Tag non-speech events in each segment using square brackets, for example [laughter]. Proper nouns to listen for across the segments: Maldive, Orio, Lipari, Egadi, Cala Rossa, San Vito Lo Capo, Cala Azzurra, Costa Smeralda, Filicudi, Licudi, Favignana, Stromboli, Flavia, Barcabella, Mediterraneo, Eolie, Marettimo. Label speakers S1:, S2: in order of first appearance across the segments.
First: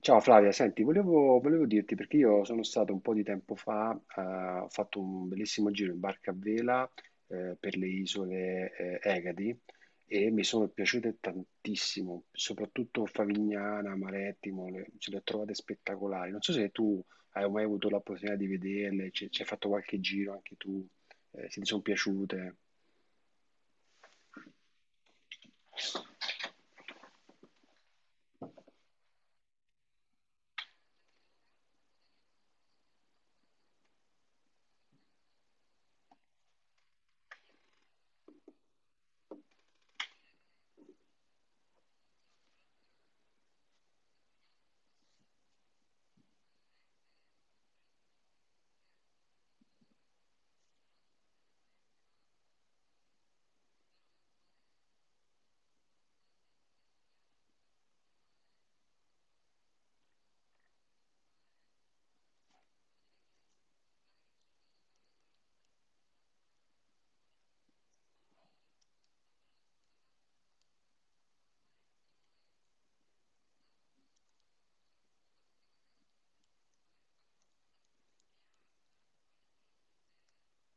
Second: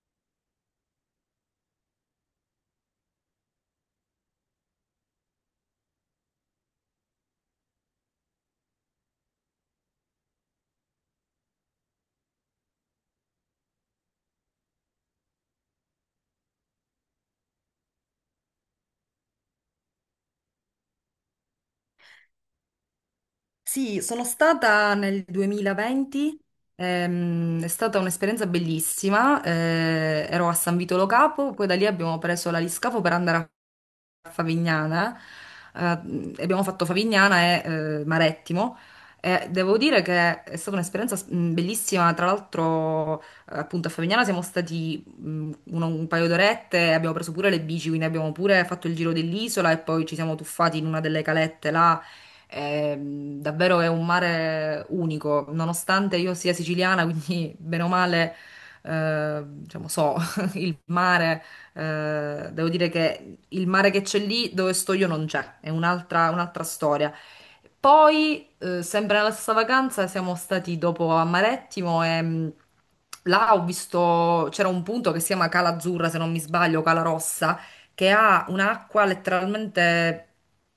S1: Ciao Flavia, senti, volevo dirti perché io sono stato un po' di tempo fa, ho fatto un bellissimo giro in barca a vela per le isole Egadi e mi sono piaciute tantissimo, soprattutto Favignana, Marettimo, le, ce le ho trovate spettacolari. Non so se tu hai mai avuto l'opportunità di vederle, ci hai fatto qualche giro anche tu, se ti sono piaciute.
S2: Sì, sono stata nel 2020, è stata un'esperienza bellissima, ero a San Vito Lo Capo, poi da lì abbiamo preso la l'aliscafo per andare a Favignana, eh, e abbiamo fatto Favignana e Marettimo. E devo dire che è stata un'esperienza bellissima. Tra l'altro, appunto, a Favignana siamo stati un paio d'orette, abbiamo preso pure le bici, quindi abbiamo pure fatto il giro dell'isola e poi ci siamo tuffati in una delle calette là. E, davvero è un mare unico, nonostante io sia siciliana, [laughs] quindi bene o male, diciamo, so [laughs] il mare. Devo dire che il mare che c'è lì dove sto io non c'è, è un'altra storia. Poi, sempre nella stessa vacanza, siamo stati dopo a Marettimo e là ho visto, c'era un punto che si chiama Cala Azzurra, se non mi sbaglio, Cala Rossa, che ha un'acqua letteralmente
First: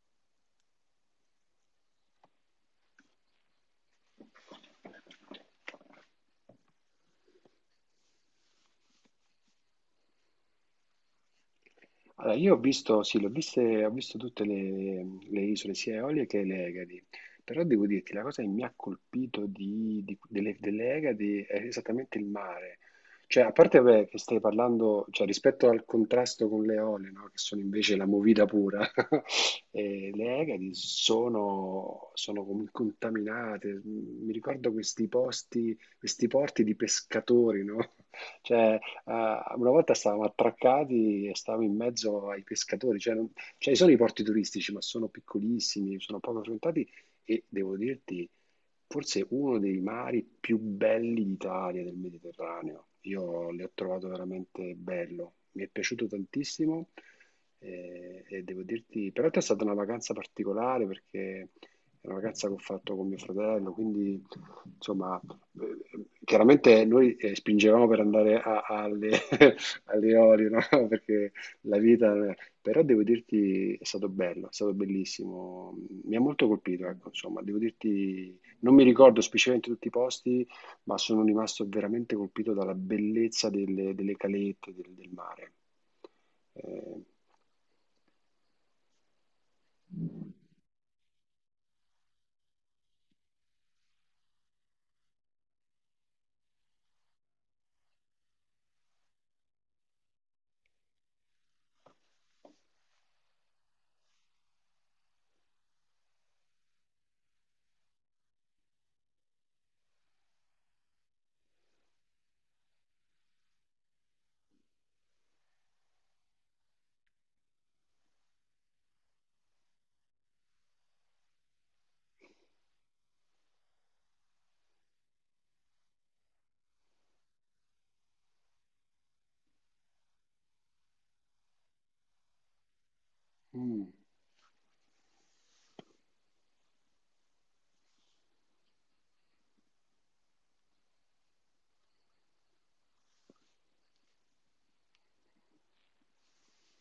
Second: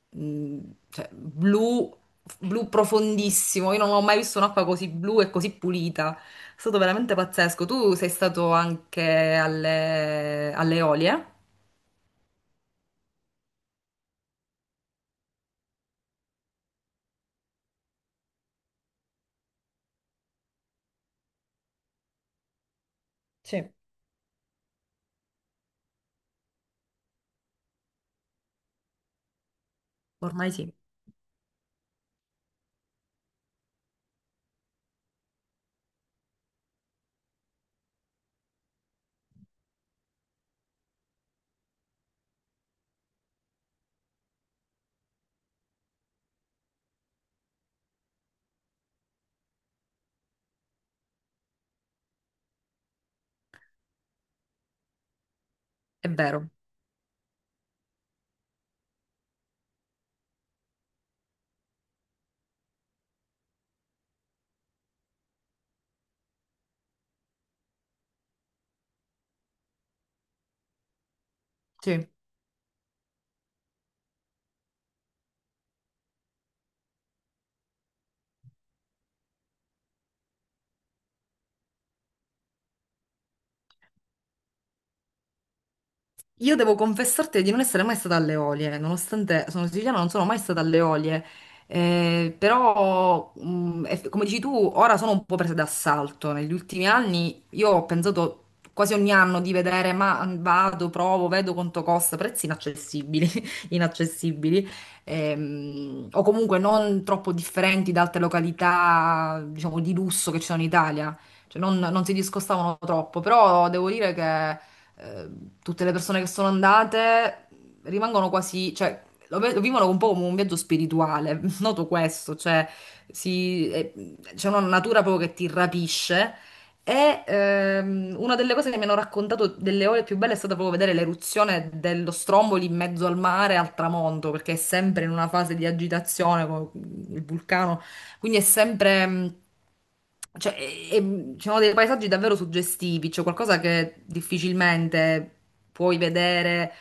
S2: mh, cioè, blu, blu profondissimo. Io non ho mai visto un'acqua così blu e così pulita. È stato veramente pazzesco. Tu sei stato anche alle Eolie?
S1: Allora, io ho visto, sì, ho visto tutte le isole, sia Eolie che le Egadi, però devo dirti, la cosa che mi ha colpito delle, delle Egadi è esattamente il mare. Cioè, a
S2: Sì.
S1: parte vabbè, che stai parlando, cioè, rispetto al contrasto con le Eolie, no, che sono invece la movida pura. [laughs] Eh, le
S2: Ormai
S1: Egadi
S2: sì,
S1: sono, contaminate. Mi ricordo questi posti, questi porti di pescatori, no? [laughs] Cioè, eh, una volta stavamo attraccati e stavamo in mezzo ai pescatori, cioè, cioè ci sono i porti turistici, ma sono piccolissimi, sono poco frequentati e devo dirti, forse uno dei mari più belli d'Italia, del Mediterraneo. Io l'ho trovato veramente bello, mi è piaciuto
S2: è vero.
S1: tantissimo. Eh, e devo dirti, però è stata una vacanza particolare perché è una vacanza che ho fatto con mio fratello, quindi insomma chiaramente noi spingevamo per andare alle, [laughs] alle Orio, no? [laughs] Perché la
S2: Sì.
S1: vita, però devo dirti è stato bello, è stato bellissimo, mi ha molto colpito, ecco, insomma, devo dirti, non mi ricordo specificamente tutti i posti, ma sono rimasto veramente colpito dalla bellezza delle, delle calette, del, del mare.
S2: Io devo
S1: Eh,
S2: confessarti di non essere mai stata alle Olie, nonostante sono siciliana, non sono mai stata alle Olie. Però, come dici tu, ora sono un po' presa d'assalto. Negli ultimi anni io ho pensato quasi ogni anno di vedere, ma vado, provo, vedo quanto costa, prezzi inaccessibili, [laughs] inaccessibili, o comunque non troppo differenti da altre località, diciamo, di lusso che ci sono in Italia. Cioè, non si discostavano troppo, però devo dire che eh, tutte le persone che sono andate rimangono quasi, cioè, lo vivono un po' come un viaggio spirituale, [laughs] noto questo, cioè, si- eh, c'è una natura proprio che ti rapisce. E una delle cose che mi hanno raccontato delle ore più belle è stata proprio vedere l'eruzione dello Stromboli in mezzo al mare al
S1: mm.
S2: tramonto, perché è sempre in una fase di agitazione con il vulcano, quindi è sempre, cioè, e ci sono dei paesaggi davvero suggestivi, cioè qualcosa che difficilmente puoi vedere,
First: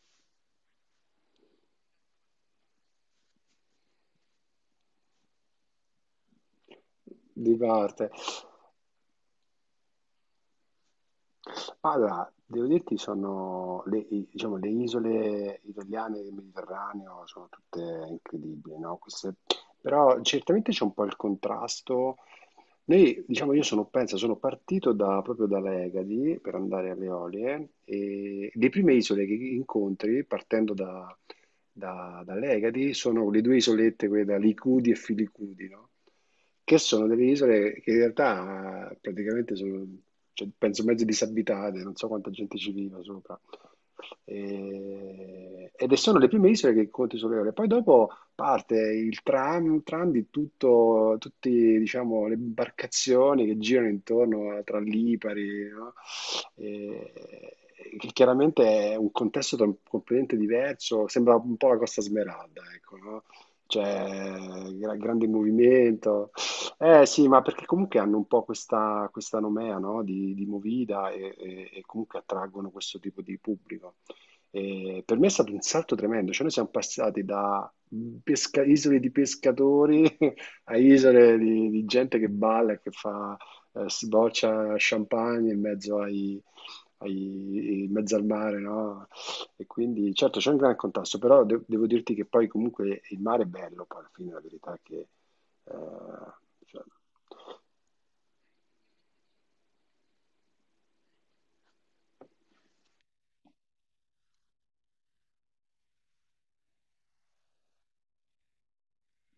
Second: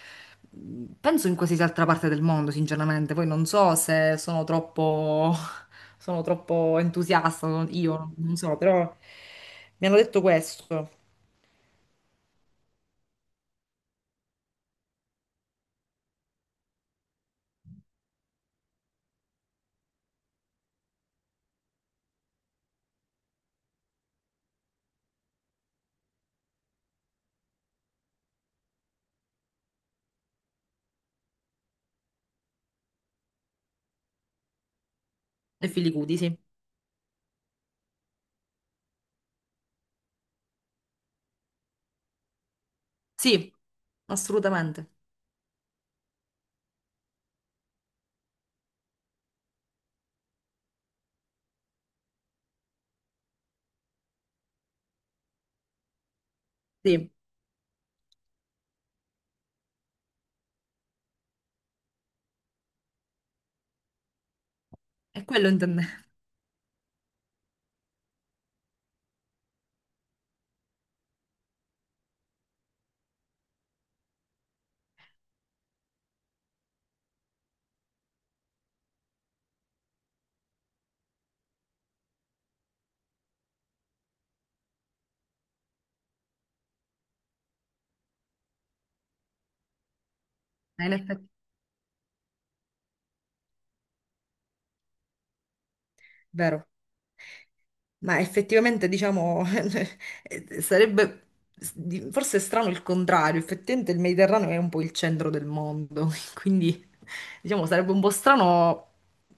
S2: penso in qualsiasi altra parte del mondo, sinceramente. Poi non so se sono troppo, [laughs] sono troppo entusiasta,
S1: Di parte.
S2: io non so, però mi hanno detto questo.
S1: Allora, devo dirti, sono le, diciamo, le isole italiane del Mediterraneo sono tutte incredibili, no? Queste... però certamente c'è un po' il contrasto. Noi, diciamo, io sono, penso, sono partito proprio dalle Egadi per andare alle Eolie e le prime isole che incontri partendo dall'Egadi, sono le due isolette, quelle da Licudi e Filicudi,
S2: E
S1: no?
S2: Filicudi, sì.
S1: Che sono delle isole che in realtà praticamente sono, cioè, penso, mezzo disabitate, non so quanta gente ci viva sopra.
S2: Sì, assolutamente.
S1: Ed sono le prime isole che conti sulle ore. Poi dopo parte il tram, tram di tutto, tutte diciamo, le imbarcazioni che girano intorno tra Lipari, no?
S2: Sì,
S1: Eh, che chiaramente è un contesto completamente diverso, sembra un po' la Costa Smeralda, ecco, no? Cioè,
S2: è
S1: grande
S2: quello intendevo.
S1: movimento. Eh sì, ma perché comunque hanno un po' questa nomea, no? Di movida e comunque attraggono questo tipo di pubblico. E per me è stato un salto tremendo, cioè noi siamo passati da isole di pescatori [laughs] a isole di gente che balla e che fa sboccia champagne in mezzo ai, in mezzo al mare, no? E quindi certo c'è un gran contrasto,
S2: [laughs]
S1: però devo dirti che poi comunque il mare è bello, poi alla fine la verità è che eh,
S2: vero?
S1: cioè,
S2: Ma effettivamente, diciamo, [laughs] sarebbe forse è strano il contrario. Effettivamente il Mediterraneo è un po' il centro del mondo, [laughs] quindi diciamo sarebbe un po' strano,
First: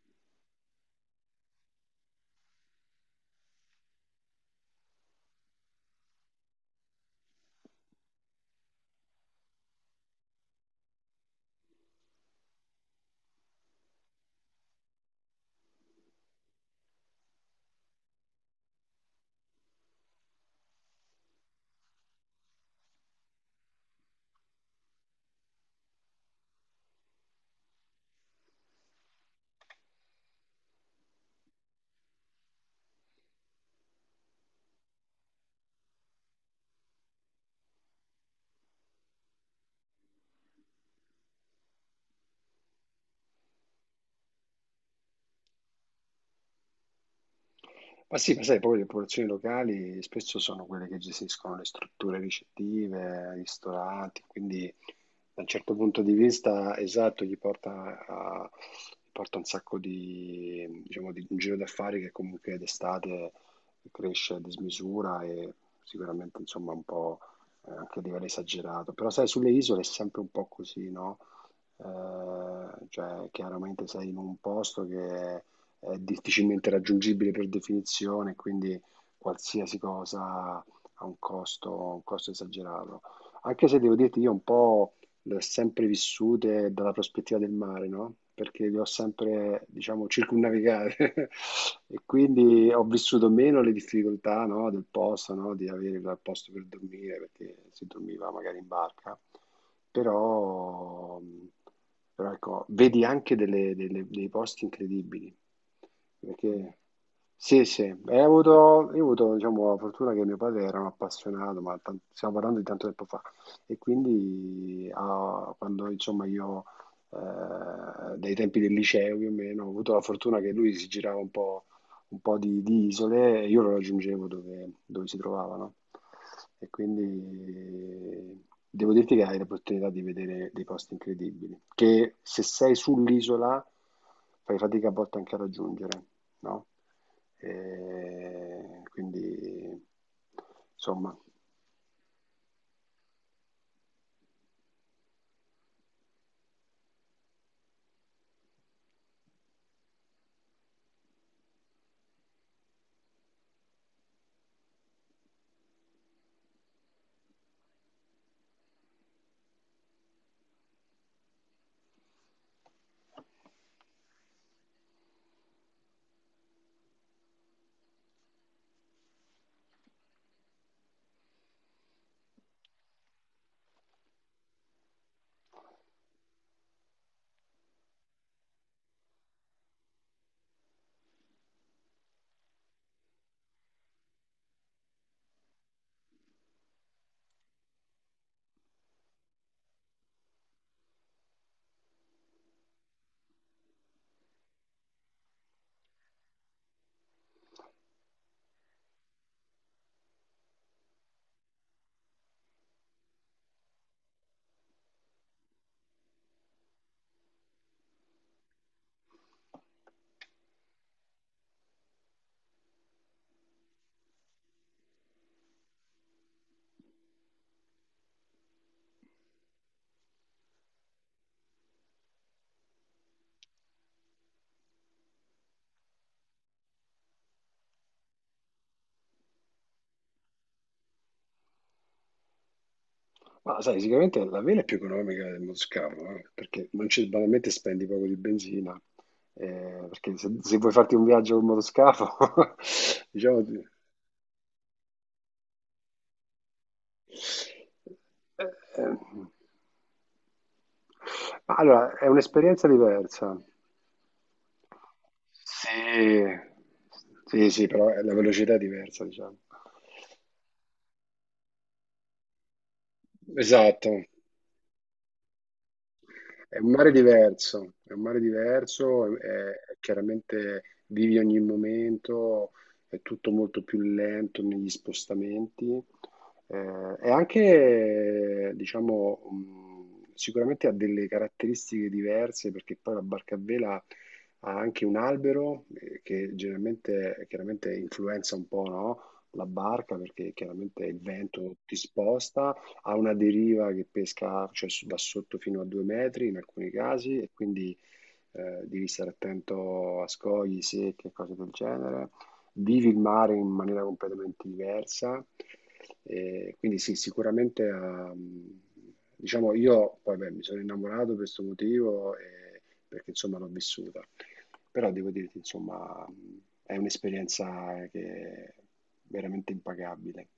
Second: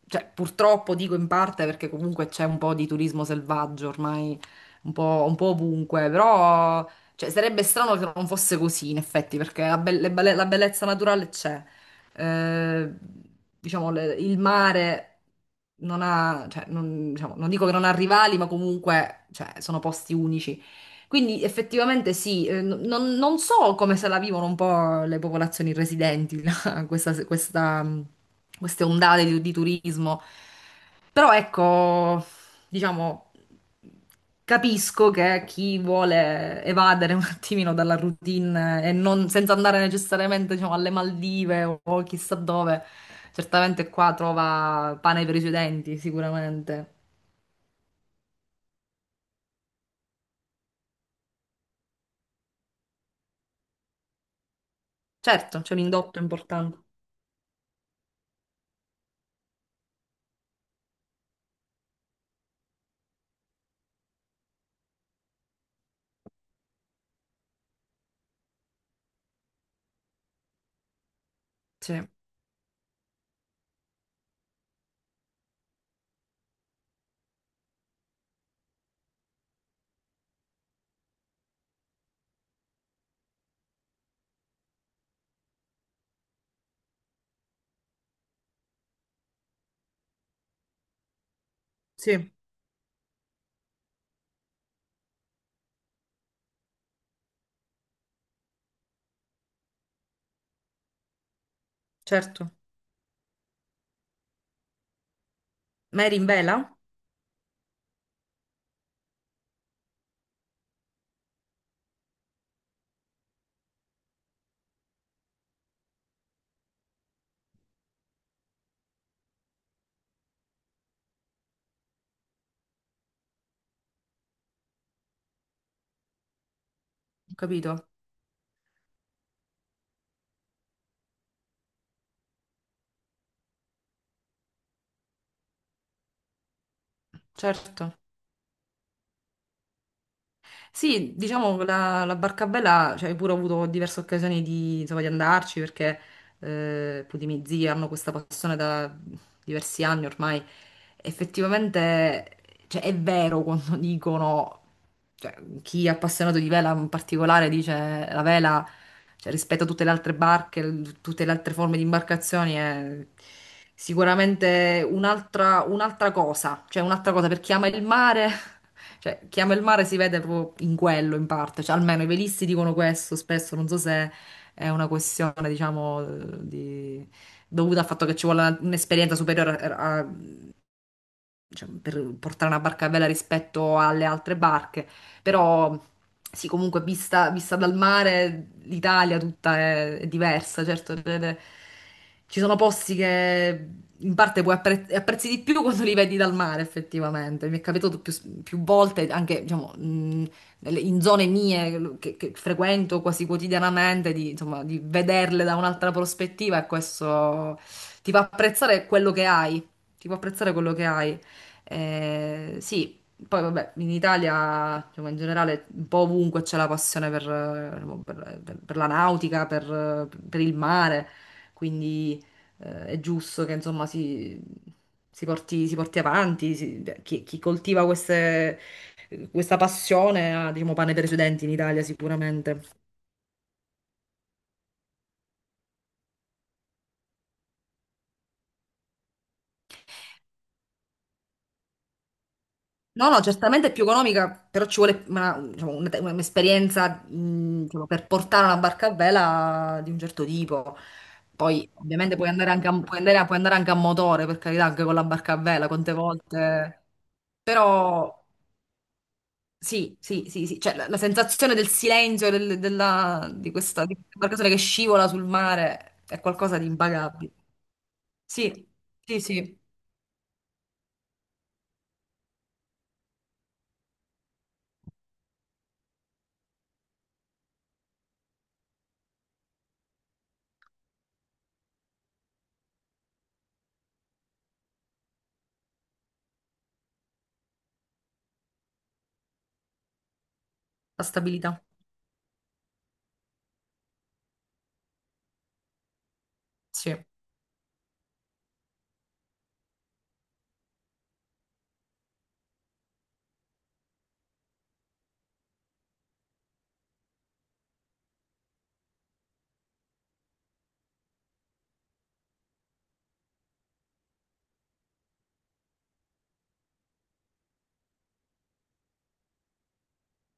S2: cioè purtroppo dico in parte perché comunque c'è un po' di turismo selvaggio ormai un po' ovunque, però cioè, sarebbe strano che non fosse così in effetti, perché la bellezza naturale c'è eh, diciamo, il mare non ha, cioè, non, diciamo, non dico che non ha rivali, ma comunque, cioè, sono posti unici. Quindi effettivamente sì, non, non so come se la vivono un po' le popolazioni residenti, [laughs] là, queste ondate di turismo, però ecco, diciamo, capisco che chi vuole evadere un attimino dalla routine e non, senza andare necessariamente, diciamo, alle Maldive o chissà dove, certamente qua trova pane per i suoi denti, sicuramente.
S1: ma sì, ma sai, poi le popolazioni locali spesso sono quelle che gestiscono le strutture ricettive, i ristoranti, quindi da un
S2: Certo, c'è
S1: certo
S2: un
S1: punto di
S2: indotto
S1: vista,
S2: importante.
S1: esatto, gli porta, gli porta un sacco di, diciamo, di un giro d'affari che comunque d'estate cresce a dismisura e sicuramente, insomma, un po' anche a livello esagerato. Però sai, sulle isole è sempre un po' così, no?
S2: Sì,
S1: Cioè, chiaramente sei in un posto che è difficilmente raggiungibile per definizione, quindi qualsiasi cosa ha un costo esagerato. Anche se devo dirti, io un po' le ho sempre vissute dalla prospettiva del mare, no? Perché le ho sempre, diciamo, circumnavigate, [laughs] e
S2: sì,
S1: quindi ho vissuto meno le difficoltà, no, del posto, no? Di avere il posto per dormire, perché si dormiva magari in barca, però, però
S2: certo.
S1: ecco, vedi anche dei posti incredibili,
S2: Mary in vela?
S1: perché... Sì, sì, e ho avuto, io ho avuto, diciamo, la fortuna che mio padre era un appassionato, ma stiamo parlando di tanto tempo fa, e quindi ah, quando insomma io, dai tempi del liceo più o meno, ho avuto la fortuna che lui si girava un po' di isole e io lo raggiungevo dove, dove si trovavano. E
S2: Ho capito.
S1: quindi devo dirti che hai l'opportunità di vedere dei posti incredibili, che se sei sull'isola fai fatica a volte anche a raggiungere, no?
S2: Certo.
S1: E quindi,
S2: Sì,
S1: insomma,
S2: diciamo che la Barcabella, cioè, hai pure avuto diverse occasioni di, insomma, di andarci perché appunto i miei zii hanno questa passione da diversi anni ormai. Effettivamente, cioè, è vero quando [laughs] dicono, cioè, chi è appassionato di vela in particolare dice la vela. Cioè, rispetto a tutte le altre barche, tutte le altre forme di imbarcazioni, è sicuramente un'altra cosa. Cioè, un'altra cosa per chi ama il mare. [laughs] Cioè, chi ama il mare si vede proprio in quello, in parte. Cioè, almeno i velisti dicono questo spesso, non so se è una questione, diciamo, di- dovuta al fatto che ci vuole un'esperienza superiore a, cioè, per portare una barca bella rispetto alle altre barche, però sì, comunque vista dal mare l'Italia tutta è diversa, certo, ci sono posti che in parte puoi apprezzi di più quando li vedi dal mare, effettivamente. Mi è capitato più volte, anche diciamo, in zone mie che frequento quasi quotidianamente, di, insomma, di vederle da un'altra prospettiva e questo ti fa apprezzare quello che hai. Ti fa apprezzare quello che hai. Sì, poi vabbè, in Italia, diciamo, in generale, un po' ovunque c'è la passione per, per la nautica, per il mare, quindi è giusto che insomma si, si porti avanti, chi, chi coltiva questa passione ha, diciamo, pane per i suoi denti in Italia sicuramente.
S1: ma sai, sicuramente la vela è più economica del moscardo, perché non c'è, banalmente spendi poco di benzina, perché se, se vuoi farti un viaggio con motoscafo.
S2: No,
S1: [laughs]
S2: no,
S1: Diciamo...
S2: certamente è più economica, però ci vuole diciamo, un'esperienza diciamo, per portare
S1: eh,
S2: una barca a
S1: eh.
S2: vela di un certo tipo.
S1: Ma
S2: Poi,
S1: allora, è
S2: ovviamente, puoi andare
S1: un'esperienza
S2: anche
S1: diversa.
S2: puoi andare anche a motore, per carità, anche con la barca a vela, quante
S1: Sì,
S2: volte.
S1: sì, sì, però la
S2: Però,
S1: velocità è diversa, diciamo.
S2: sì, sì, sì, sì. Cioè, la sensazione del silenzio
S1: Esatto,
S2: di questa barcatura che scivola sul mare è
S1: è
S2: qualcosa di
S1: un mare
S2: impagabile.
S1: diverso, è un mare
S2: Sì,
S1: diverso,
S2: sì, sì,
S1: chiaramente vivi ogni momento, è tutto molto più lento negli spostamenti, e anche, diciamo, sicuramente ha delle caratteristiche diverse perché poi la barca a vela ha anche un albero che generalmente, chiaramente influenza un po', no? La barca perché chiaramente il
S2: la
S1: vento
S2: stabilità.
S1: ti sposta, ha una deriva che pesca, cioè, da sotto fino a 2 metri in alcuni
S2: Sì.
S1: casi e quindi devi stare attento a scogli, secche e cose del genere. Vivi il mare in maniera completamente diversa. E quindi sì, sicuramente ha, diciamo io poi beh, mi sono innamorato per questo motivo perché insomma l'ho vissuta. Però devo dirti, insomma, è un'esperienza che è veramente impagabile.